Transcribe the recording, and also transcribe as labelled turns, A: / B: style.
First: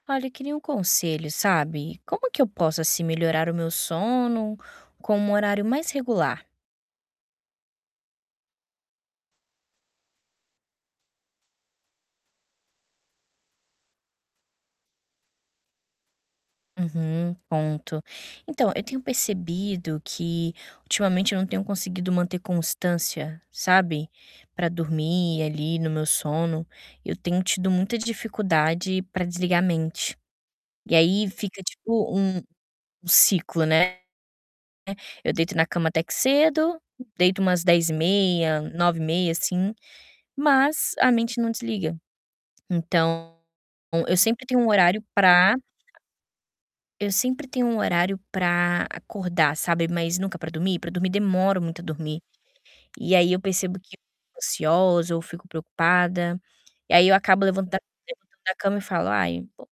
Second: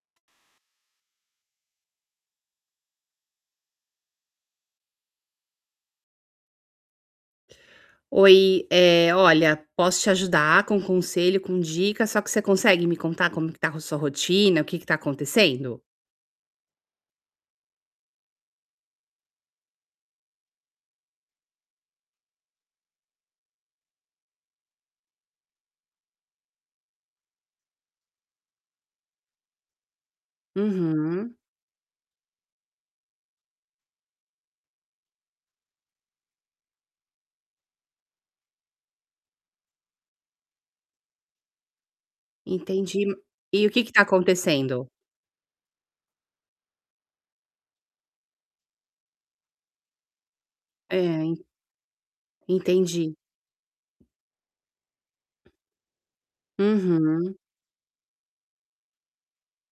A: Olha, eu queria um conselho, sabe. Como que eu posso, assim, melhorar o meu sono, com um horário mais regular?
B: Oi, eh, olha, posso te ajudar com conselho, com dica, só que você consegue me contar como que tá com sua rotina, o que que tá acontecendo?
A: Uhum. Ponto. Então, eu tenho percebido que ultimamente eu não tenho conseguido manter constância, sabe, pra dormir ali no meu sono, eu tenho tido muita dificuldade pra desligar a mente. E aí
B: Uhum.
A: fica tipo um um ciclo, né. Eu deito na cama, até que cedo, deito umas 22h30, 21h30 assim, mas a mente não desliga.
B: Entendi.
A: Então,
B: E o que que tá
A: eu sempre tenho um
B: acontecendo?
A: horário pra eu sempre tenho um horário pra acordar, sabe, mas nunca pra dormir, pra
B: É.
A: dormir demoro muito a dormir. E
B: Entendi.
A: aí eu percebo que ansiosa ou fico preocupada, e aí eu
B: Uhum.
A: acabo levantando [unintelligible] da cama e falo: "Ai vo"